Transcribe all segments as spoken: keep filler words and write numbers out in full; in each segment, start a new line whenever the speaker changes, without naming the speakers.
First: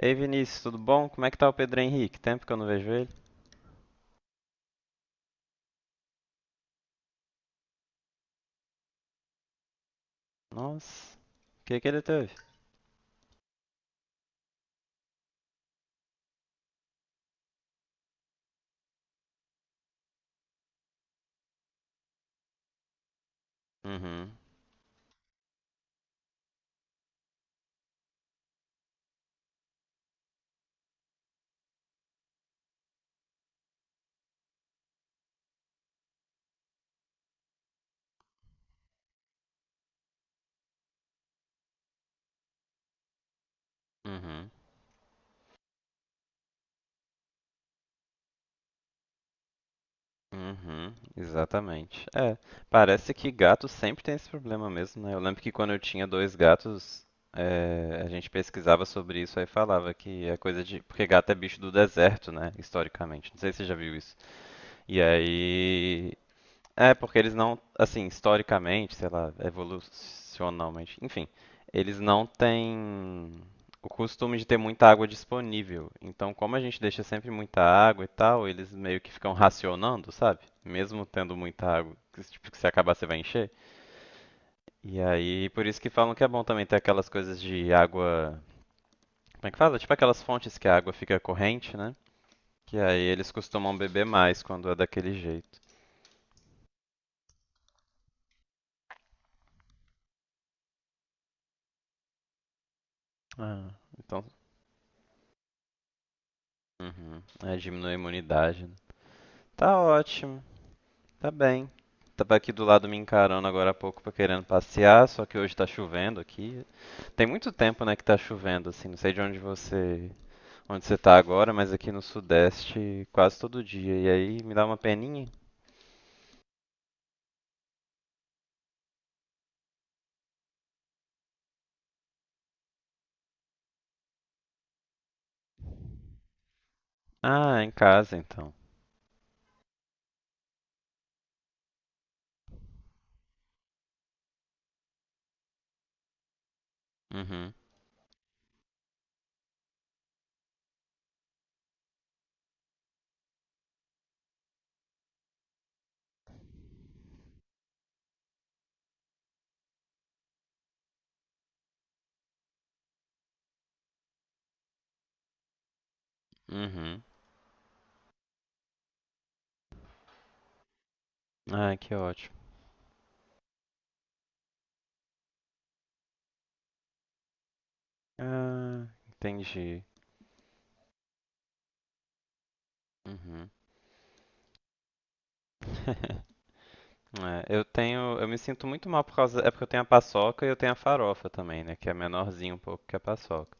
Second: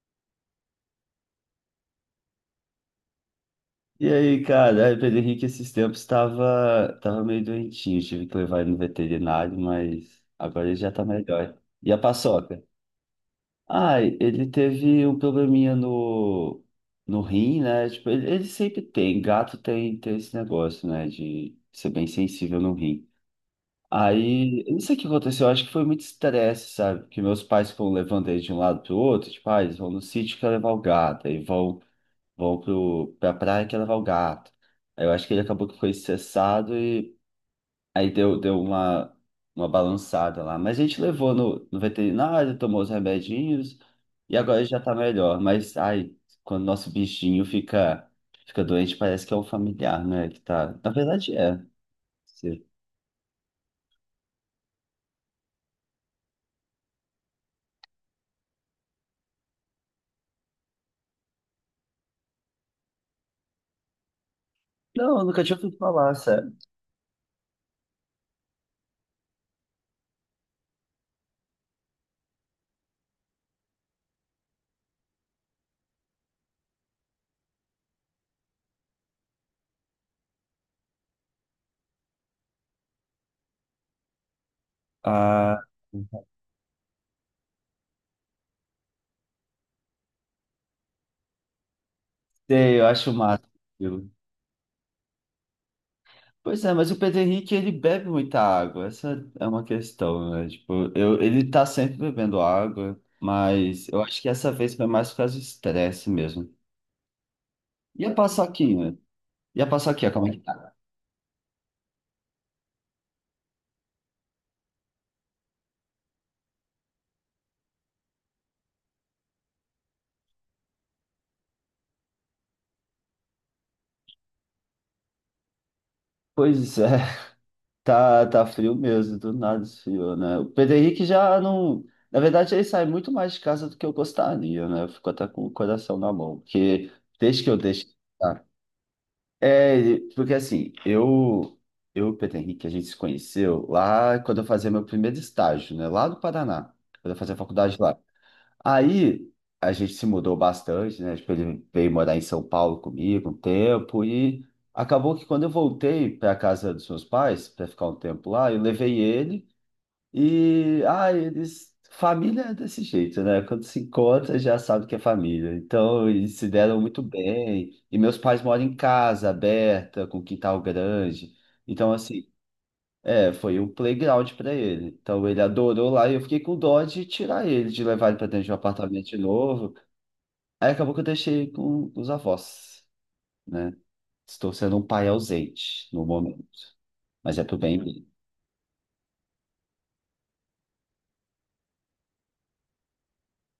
Ei Vinícius, tudo bom? Como é que tá o Pedro Henrique? Tempo que eu não vejo ele.
E aí, cara, aí o Pedro Henrique esses tempos estava tava meio doentinho, tive que levar ele no veterinário, mas agora ele já tá
Nossa,
melhor.
o que que
E a
ele teve?
paçoca? Ai, ele teve um probleminha no, no rim, né? Tipo, ele, ele sempre tem, gato tem, tem esse negócio, né, de ser bem sensível no rim.
Uhum,
Aí, eu não sei o que aconteceu, eu acho que foi muito estresse, sabe? Porque meus pais foram levando ele de um lado pro outro, tipo, ah, eles vão no sítio que levar o gato, aí vão vou pro, pra praia que ia levar o gato. Aí eu acho que ele acabou que foi cessado e aí deu, deu uma, uma balançada lá. Mas a gente levou no, no veterinário, tomou os remedinhos e
uhum,
agora já tá melhor. Mas, ai, quando nosso bichinho fica, fica doente, parece que é um familiar, né? Que tá... Na
uhum,
verdade é.
exatamente. É,
Sim.
parece que gato sempre tem esse problema mesmo, né? Eu lembro que quando eu tinha dois gatos, é, a gente pesquisava sobre isso aí falava que é coisa de. Porque gato é bicho do deserto, né? Historicamente. Não sei se você já viu isso. E
Não, eu nunca tinha ouvido
aí
falar, sério.
é, porque eles não, assim, historicamente, sei lá, evolucionalmente, enfim, eles não têm o costume de ter muita água disponível. Então, como a gente deixa sempre muita água e tal, eles meio que ficam racionando, sabe? Mesmo tendo muita água, que, tipo, que se acabar você vai encher. E aí,
Ah,
por isso que falam que é bom também ter aquelas coisas de água, como é que fala? Tipo aquelas fontes que a água fica corrente, né? Que
sei, eu
aí
acho
eles
massa.
costumam beber
Aquilo.
mais quando é daquele jeito.
Pois é, mas o Pedro Henrique, ele bebe muita água, essa é uma questão, né? Tipo, eu, ele tá sempre bebendo água,
Ah,
mas eu acho
então.
que essa vez foi mais por causa do estresse mesmo.
Uhum. É, diminui a
E a
imunidade, né?
paçoquinha? E a
Tá
paçoquinha, como é que
ótimo,
tá?
tá bem. Tava aqui do lado me encarando agora há pouco pra querendo passear, só que hoje tá chovendo aqui. Tem muito tempo, né, que tá chovendo, assim. Não sei de onde você, onde você tá agora, mas aqui no Sudeste quase todo dia. E aí me dá uma peninha.
Pois é, tá, tá frio mesmo, do nada esfriou, né? O Pedro Henrique já não... Na verdade, ele sai muito mais de casa do que eu gostaria, né? Eu fico até com o coração na mão, porque desde que eu
Ah, em
deixo...
casa então.
É, porque assim, eu, eu Pedro Henrique, a gente se conheceu lá quando eu fazia meu primeiro estágio, né? Lá do Paraná, quando eu fazia
Uhum,
faculdade lá. Aí a gente se mudou bastante, né? Tipo, ele veio morar em São Paulo comigo um tempo e acabou que quando eu voltei para casa dos meus pais, para ficar um tempo lá, eu levei ele. E, ah, eles. Família é desse jeito, né? Quando se encontra, já sabe que é família. Então, eles se deram
uhum.
muito bem. E meus pais moram em casa aberta, com quintal grande.
Ah,
Então,
que
assim,
ótimo.
é, foi um playground para ele. Então, ele adorou lá e eu fiquei com dó de tirar ele, de levar ele para dentro de um
Ah,
apartamento de novo.
entendi.
Aí acabou que eu deixei com os avós,
Uhum.
né? Estou sendo um pai ausente no momento, mas é
É,
pro
eu
bem dele.
tenho, eu me sinto muito mal por causa, é porque eu tenho a paçoca e eu tenho a farofa também, né, que é menorzinho um pouco que a paçoca.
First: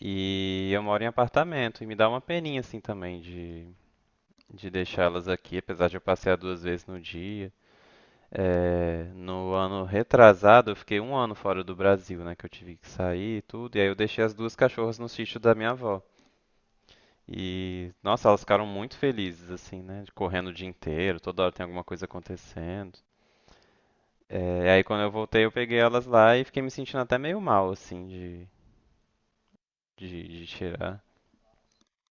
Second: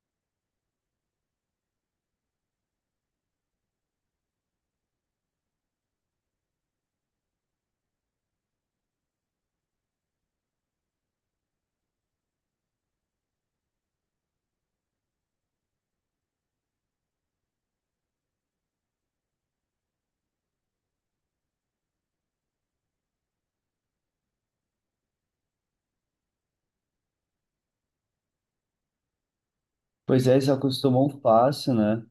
E eu moro em apartamento e me dá uma peninha assim também de de deixá-las aqui, apesar de eu passear duas vezes no dia. É, no ano retrasado, eu fiquei um ano fora do Brasil, né, que eu tive que sair e tudo, e aí eu deixei as duas cachorras no sítio da minha avó. E, nossa, elas ficaram muito felizes, assim, né, de correndo o dia inteiro, toda hora tem alguma coisa acontecendo. É, aí quando eu voltei, eu peguei elas lá e fiquei me sentindo até meio mal, assim, de, de,
Pois é,
de
eles
tirar.
acostumam fácil, né?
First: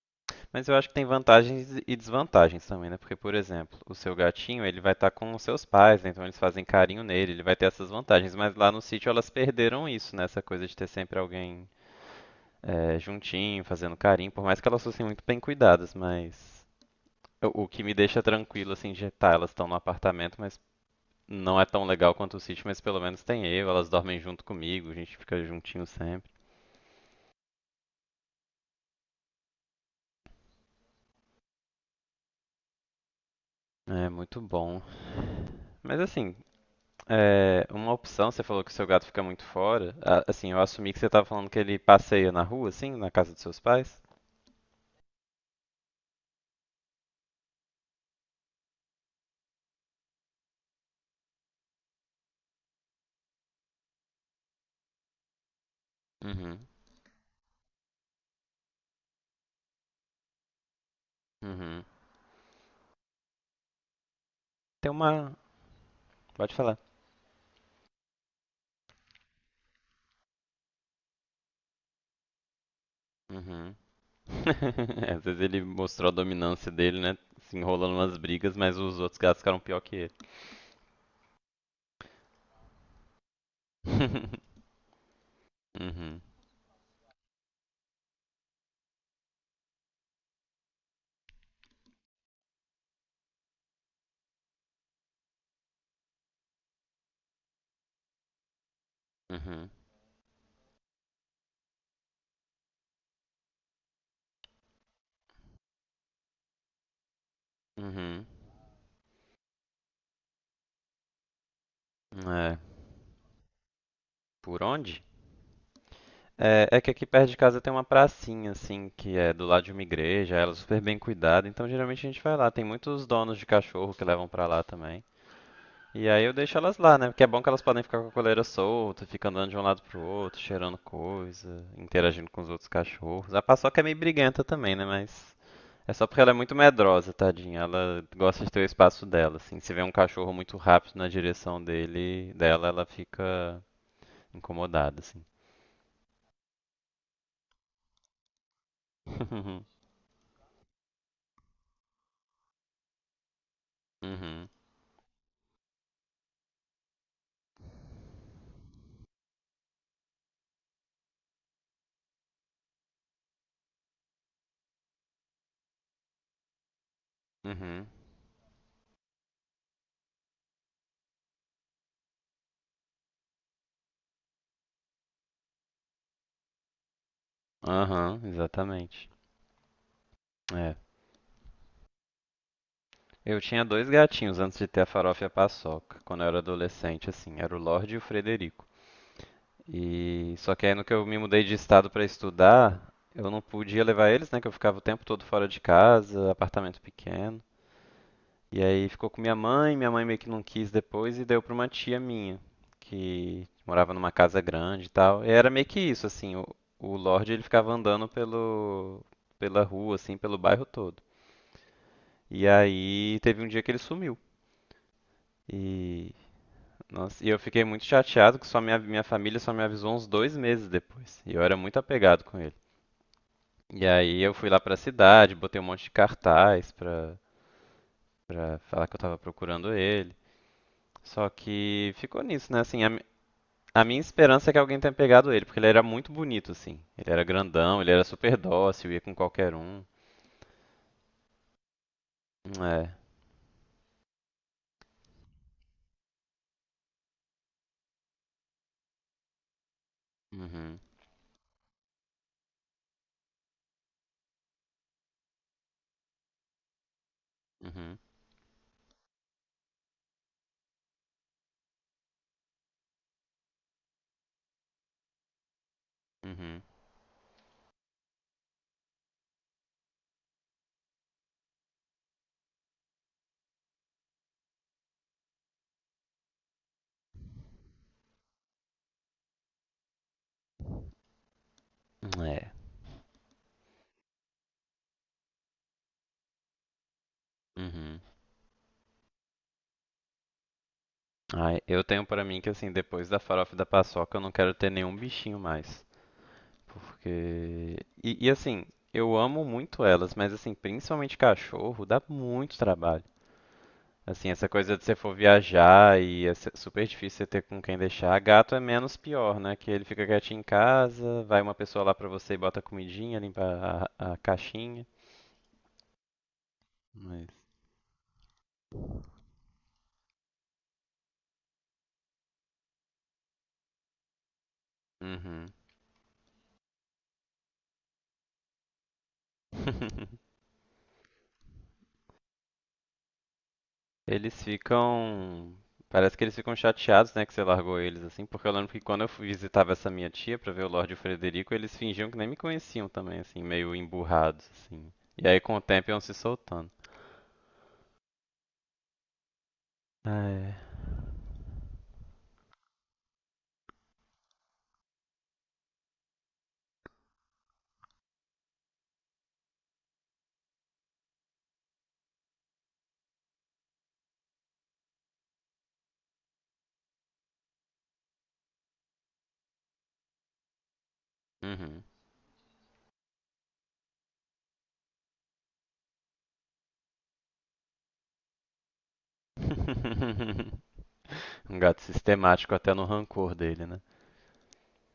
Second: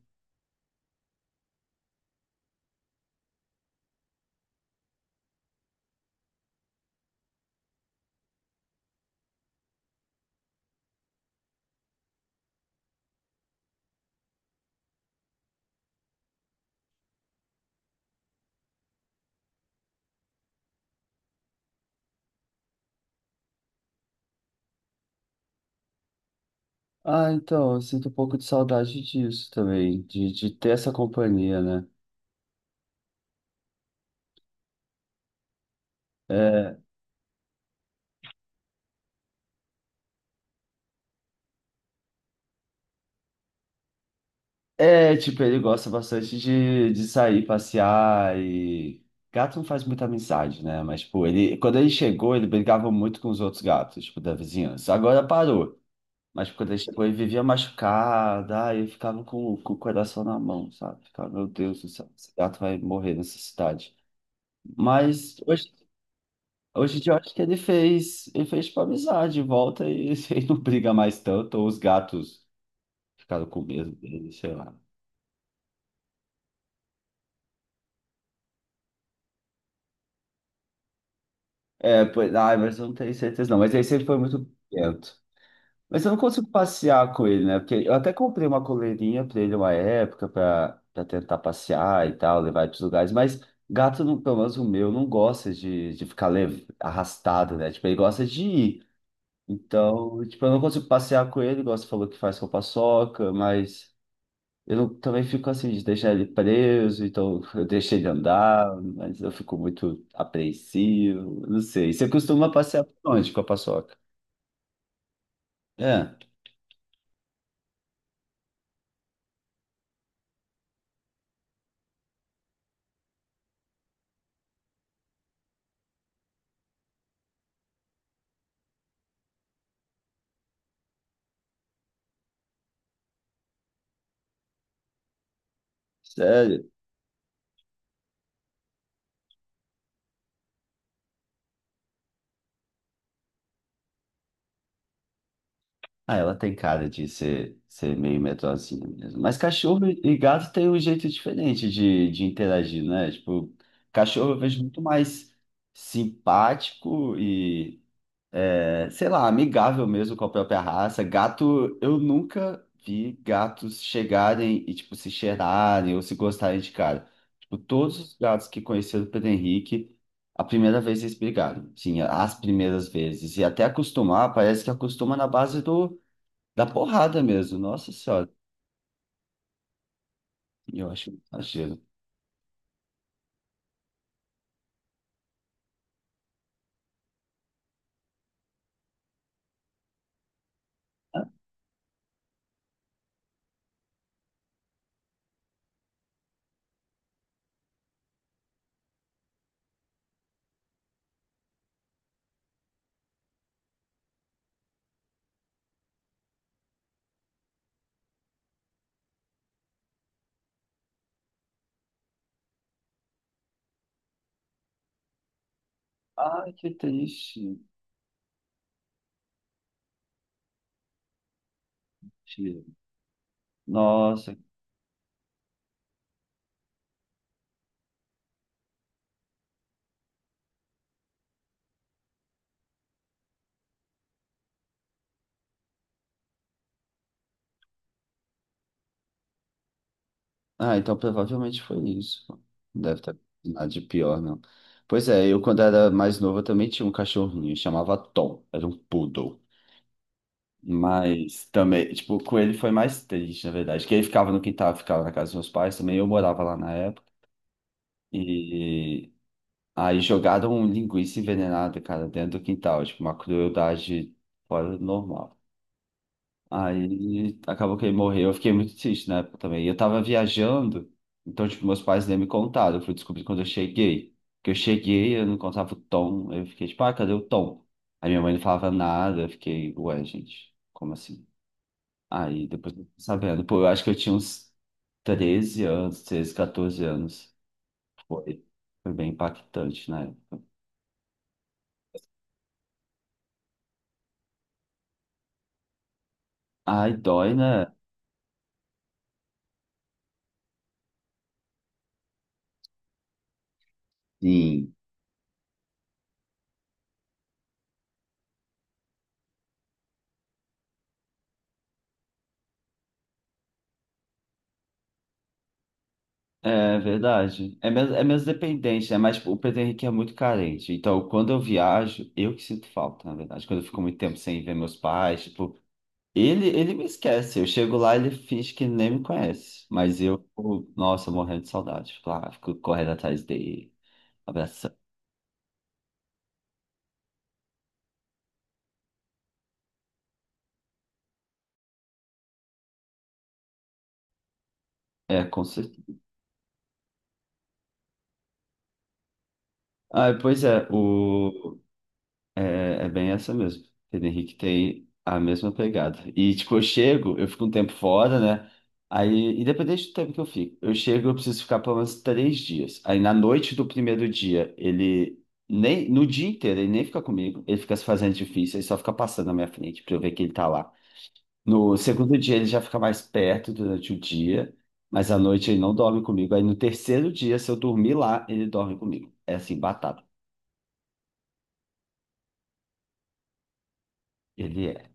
Mas eu acho que tem vantagens e desvantagens também, né? Porque, por exemplo, o seu gatinho, ele vai estar com os seus pais, né? Então eles fazem carinho nele, ele vai ter essas vantagens. Mas lá no sítio elas perderam isso, né? Essa coisa de ter sempre alguém é, juntinho, fazendo carinho, por mais que elas fossem muito bem cuidadas, mas o o que me deixa tranquilo, assim, de tá, elas estão no apartamento, mas não é tão legal quanto o sítio, mas pelo menos tem eu, elas dormem junto comigo, a gente fica juntinho sempre.
Ah, então, eu sinto um pouco de saudade disso também, de, de ter essa companhia, né?
É muito bom. Mas assim,
É,
é, uma opção, você falou que o seu gato fica muito fora. A- Assim, eu assumi que você estava falando que ele passeia na rua, assim, na casa dos seus pais.
é, tipo, ele gosta bastante de, de sair, passear e. Gato não faz muita amizade, né? Mas, tipo, ele, quando ele chegou, ele brigava muito com os outros gatos, tipo, da vizinhança. Agora parou. Mas
Uhum,
quando ele chegou, ele vivia machucado, aí eu ficava com, com o coração na mão, sabe? Ficava, meu Deus
uhum.
do céu, esse gato vai morrer nessa cidade.
Tem uma.
Mas hoje
Pode falar.
Hoje em dia eu acho que ele fez, ele fez tipo amizade, volta e ele não briga mais tanto, ou os gatos ficaram com
Uhum.
medo dele, sei lá.
É, às vezes ele mostrou a dominância dele, né? Se enrolando nas brigas, mas os outros gatos ficaram pior que ele.
É, pois, ai, mas eu não tenho certeza não, mas ele sempre foi muito quieto. Mas eu não
Uhum,
consigo passear com ele, né? Porque eu até comprei uma coleirinha pra ele uma época, pra, pra, tentar passear e tal, levar ele pros lugares, mas gato, não, pelo menos o meu, não gosta de, de ficar lev- arrastado, né? Tipo, ele gosta de ir.
uhum,
Então, tipo, eu não consigo passear com ele, igual você falou que faz com a paçoca, mas. Eu não, também fico assim, de deixar ele preso, então eu deixo ele
uhum.
andar, mas eu fico muito apreensivo, não sei. Você
Uhum.
costuma
É,
passear por onde com a paçoca?
por onde?
É,
É, é que aqui perto de casa tem uma pracinha, assim, que é do lado de uma igreja, ela é super bem cuidada, então geralmente a gente vai lá. Tem muitos donos de cachorro que levam pra lá também. E aí eu deixo elas lá, né? Porque é bom que elas podem ficar com a coleira solta, fica andando de um lado pro outro, cheirando coisa, interagindo com os outros cachorros. A paçoca é meio briguenta também, né? Mas é só porque ela é muito
sério.
medrosa, tadinha. Ela gosta de ter o espaço dela, assim. Se vê um cachorro muito rápido na direção dele, dela, ela fica incomodada, assim.
Ah, ela tem cara de ser, ser meio medrosinha mesmo. Mas cachorro e gato tem um jeito diferente de, de interagir, né? Tipo, cachorro eu
Uhum,
vejo muito mais simpático e. É, sei lá, amigável mesmo com a própria raça. Gato, eu nunca vi gatos chegarem e, tipo, se cheirarem ou se gostarem de cara. Tipo,
uhum.
todos os gatos que conheceram o Pedro Henrique, a primeira vez eles brigaram. Sim, as primeiras vezes. E até acostumar, parece que acostuma na base do, da porrada mesmo. Nossa
Aham,
Senhora,
exatamente. É.
eu acho um exagero.
Eu tinha dois gatinhos antes de ter a Farofa e a Paçoca, quando eu era adolescente, assim, era o Lorde e o Frederico. E só que aí no que eu me mudei de estado para estudar, eu não podia levar eles, né, que eu ficava o tempo todo fora de casa, apartamento pequeno. E aí ficou com minha mãe, minha mãe meio que não quis depois e deu para uma tia minha, que morava numa casa grande e tal. E era meio que isso, assim, o, o Lorde ele ficava andando pelo pela rua, assim, pelo bairro todo. E aí teve um dia que ele sumiu. E,
Ai, que
nossa, e eu
triste.
fiquei muito chateado que só minha, minha família só me avisou uns dois meses depois. E eu era muito apegado com ele. E aí eu
Nossa.
fui lá pra cidade, botei um monte de cartaz pra, pra falar que eu tava procurando ele. Só que ficou nisso, né? Assim, a, mi- a minha esperança é que alguém tenha pegado ele, porque ele era muito bonito, assim. Ele era grandão, ele era super dócil, ia com qualquer um.
Ah, então provavelmente foi isso. Não
É.
deve ter nada de pior, não. Pois é, eu quando era mais novo eu também tinha um cachorrinho, chamava Tom, era um poodle.
Uhum.
Mas também, tipo, com ele foi mais triste, na verdade, que ele ficava no quintal, ficava na casa dos meus pais também, eu morava lá na época.
Uhum.
E aí jogaram um linguiça envenenada, cara, dentro do quintal, tipo, uma crueldade fora do normal.
Uhum.
Aí acabou que ele morreu. Eu fiquei muito triste na época também. E Eu tava viajando, então, tipo, meus pais nem me contaram. Eu fui descobrir quando eu cheguei. Que eu cheguei, eu não contava o Tom. Eu fiquei tipo, ah, cadê o Tom? Aí minha mãe não falava nada. Eu fiquei, ué, gente, como assim? Aí
É.
depois eu fui sabendo. Pô, eu acho que eu tinha uns treze anos, treze, quatorze anos.
Uhum.
Foi, foi, bem impactante, né?
Ai, eu tenho pra mim que assim, depois da farofa e da paçoca, eu não quero ter nenhum bichinho mais.
Ai, dói, né?
Porque. E, e, assim, eu amo muito elas, mas assim, principalmente cachorro, dá muito trabalho. Assim, essa
Sim.
coisa de você for viajar e é se- super difícil você ter com quem deixar. Gato é menos pior, né? Que ele fica quietinho em casa, vai uma pessoa lá pra você e bota a comidinha, limpa a, a caixinha.
É
Mas.
verdade. É menos, é menos dependente, né? Mas tipo, o Pedro Henrique é muito carente. Então, quando eu viajo, eu que sinto falta, na verdade. Quando eu fico muito tempo sem ver meus pais,
Uhum.
tipo, ele, ele me esquece. Eu chego lá, ele finge que nem me conhece. Mas eu, tipo, nossa, morrendo de saudade. Fico lá, fico correndo atrás dele,
Eles
abraçando.
ficam. Parece que eles ficam chateados, né, que você largou eles, assim, porque eu lembro que quando eu fui- visitava essa minha tia pra ver o Lorde e o Frederico, eles fingiam que nem me conheciam também, assim, meio emburrados, assim.
É,
E aí
com
com o tempo iam
certeza.
se soltando.
Ah,
Ah,
pois
é.
é, o... É, é bem essa mesmo. Pedro Henrique tem a mesma pegada. E, tipo, eu chego, eu fico um tempo fora, né? Aí, independente do tempo que eu fico, eu chego, eu preciso ficar pelo menos três dias. Aí, na noite do primeiro dia, ele nem, no dia inteiro, ele nem fica comigo, ele fica se fazendo difícil, ele só fica passando na minha frente pra eu ver que ele tá lá. No
Uhum.
segundo dia, ele já fica mais perto durante o dia, mas à noite ele não dorme comigo. Aí, no terceiro dia, se eu dormir lá, ele dorme comigo. É assim, batata.
Um gato sistemático até no rancor dele, né?
Ele é.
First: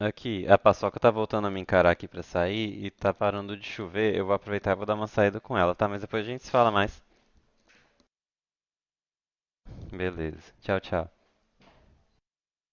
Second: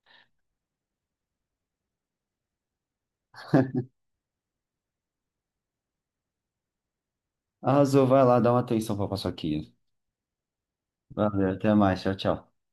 Aqui, a Paçoca tá voltando a me encarar aqui pra sair e tá parando de chover. Eu vou aproveitar e vou dar uma saída com ela, tá? Mas depois a gente se fala mais.
Arrasou, vai lá, dá uma atenção pra paçoquinha.
Beleza. Tchau, tchau.
Valeu, até mais, tchau, tchau.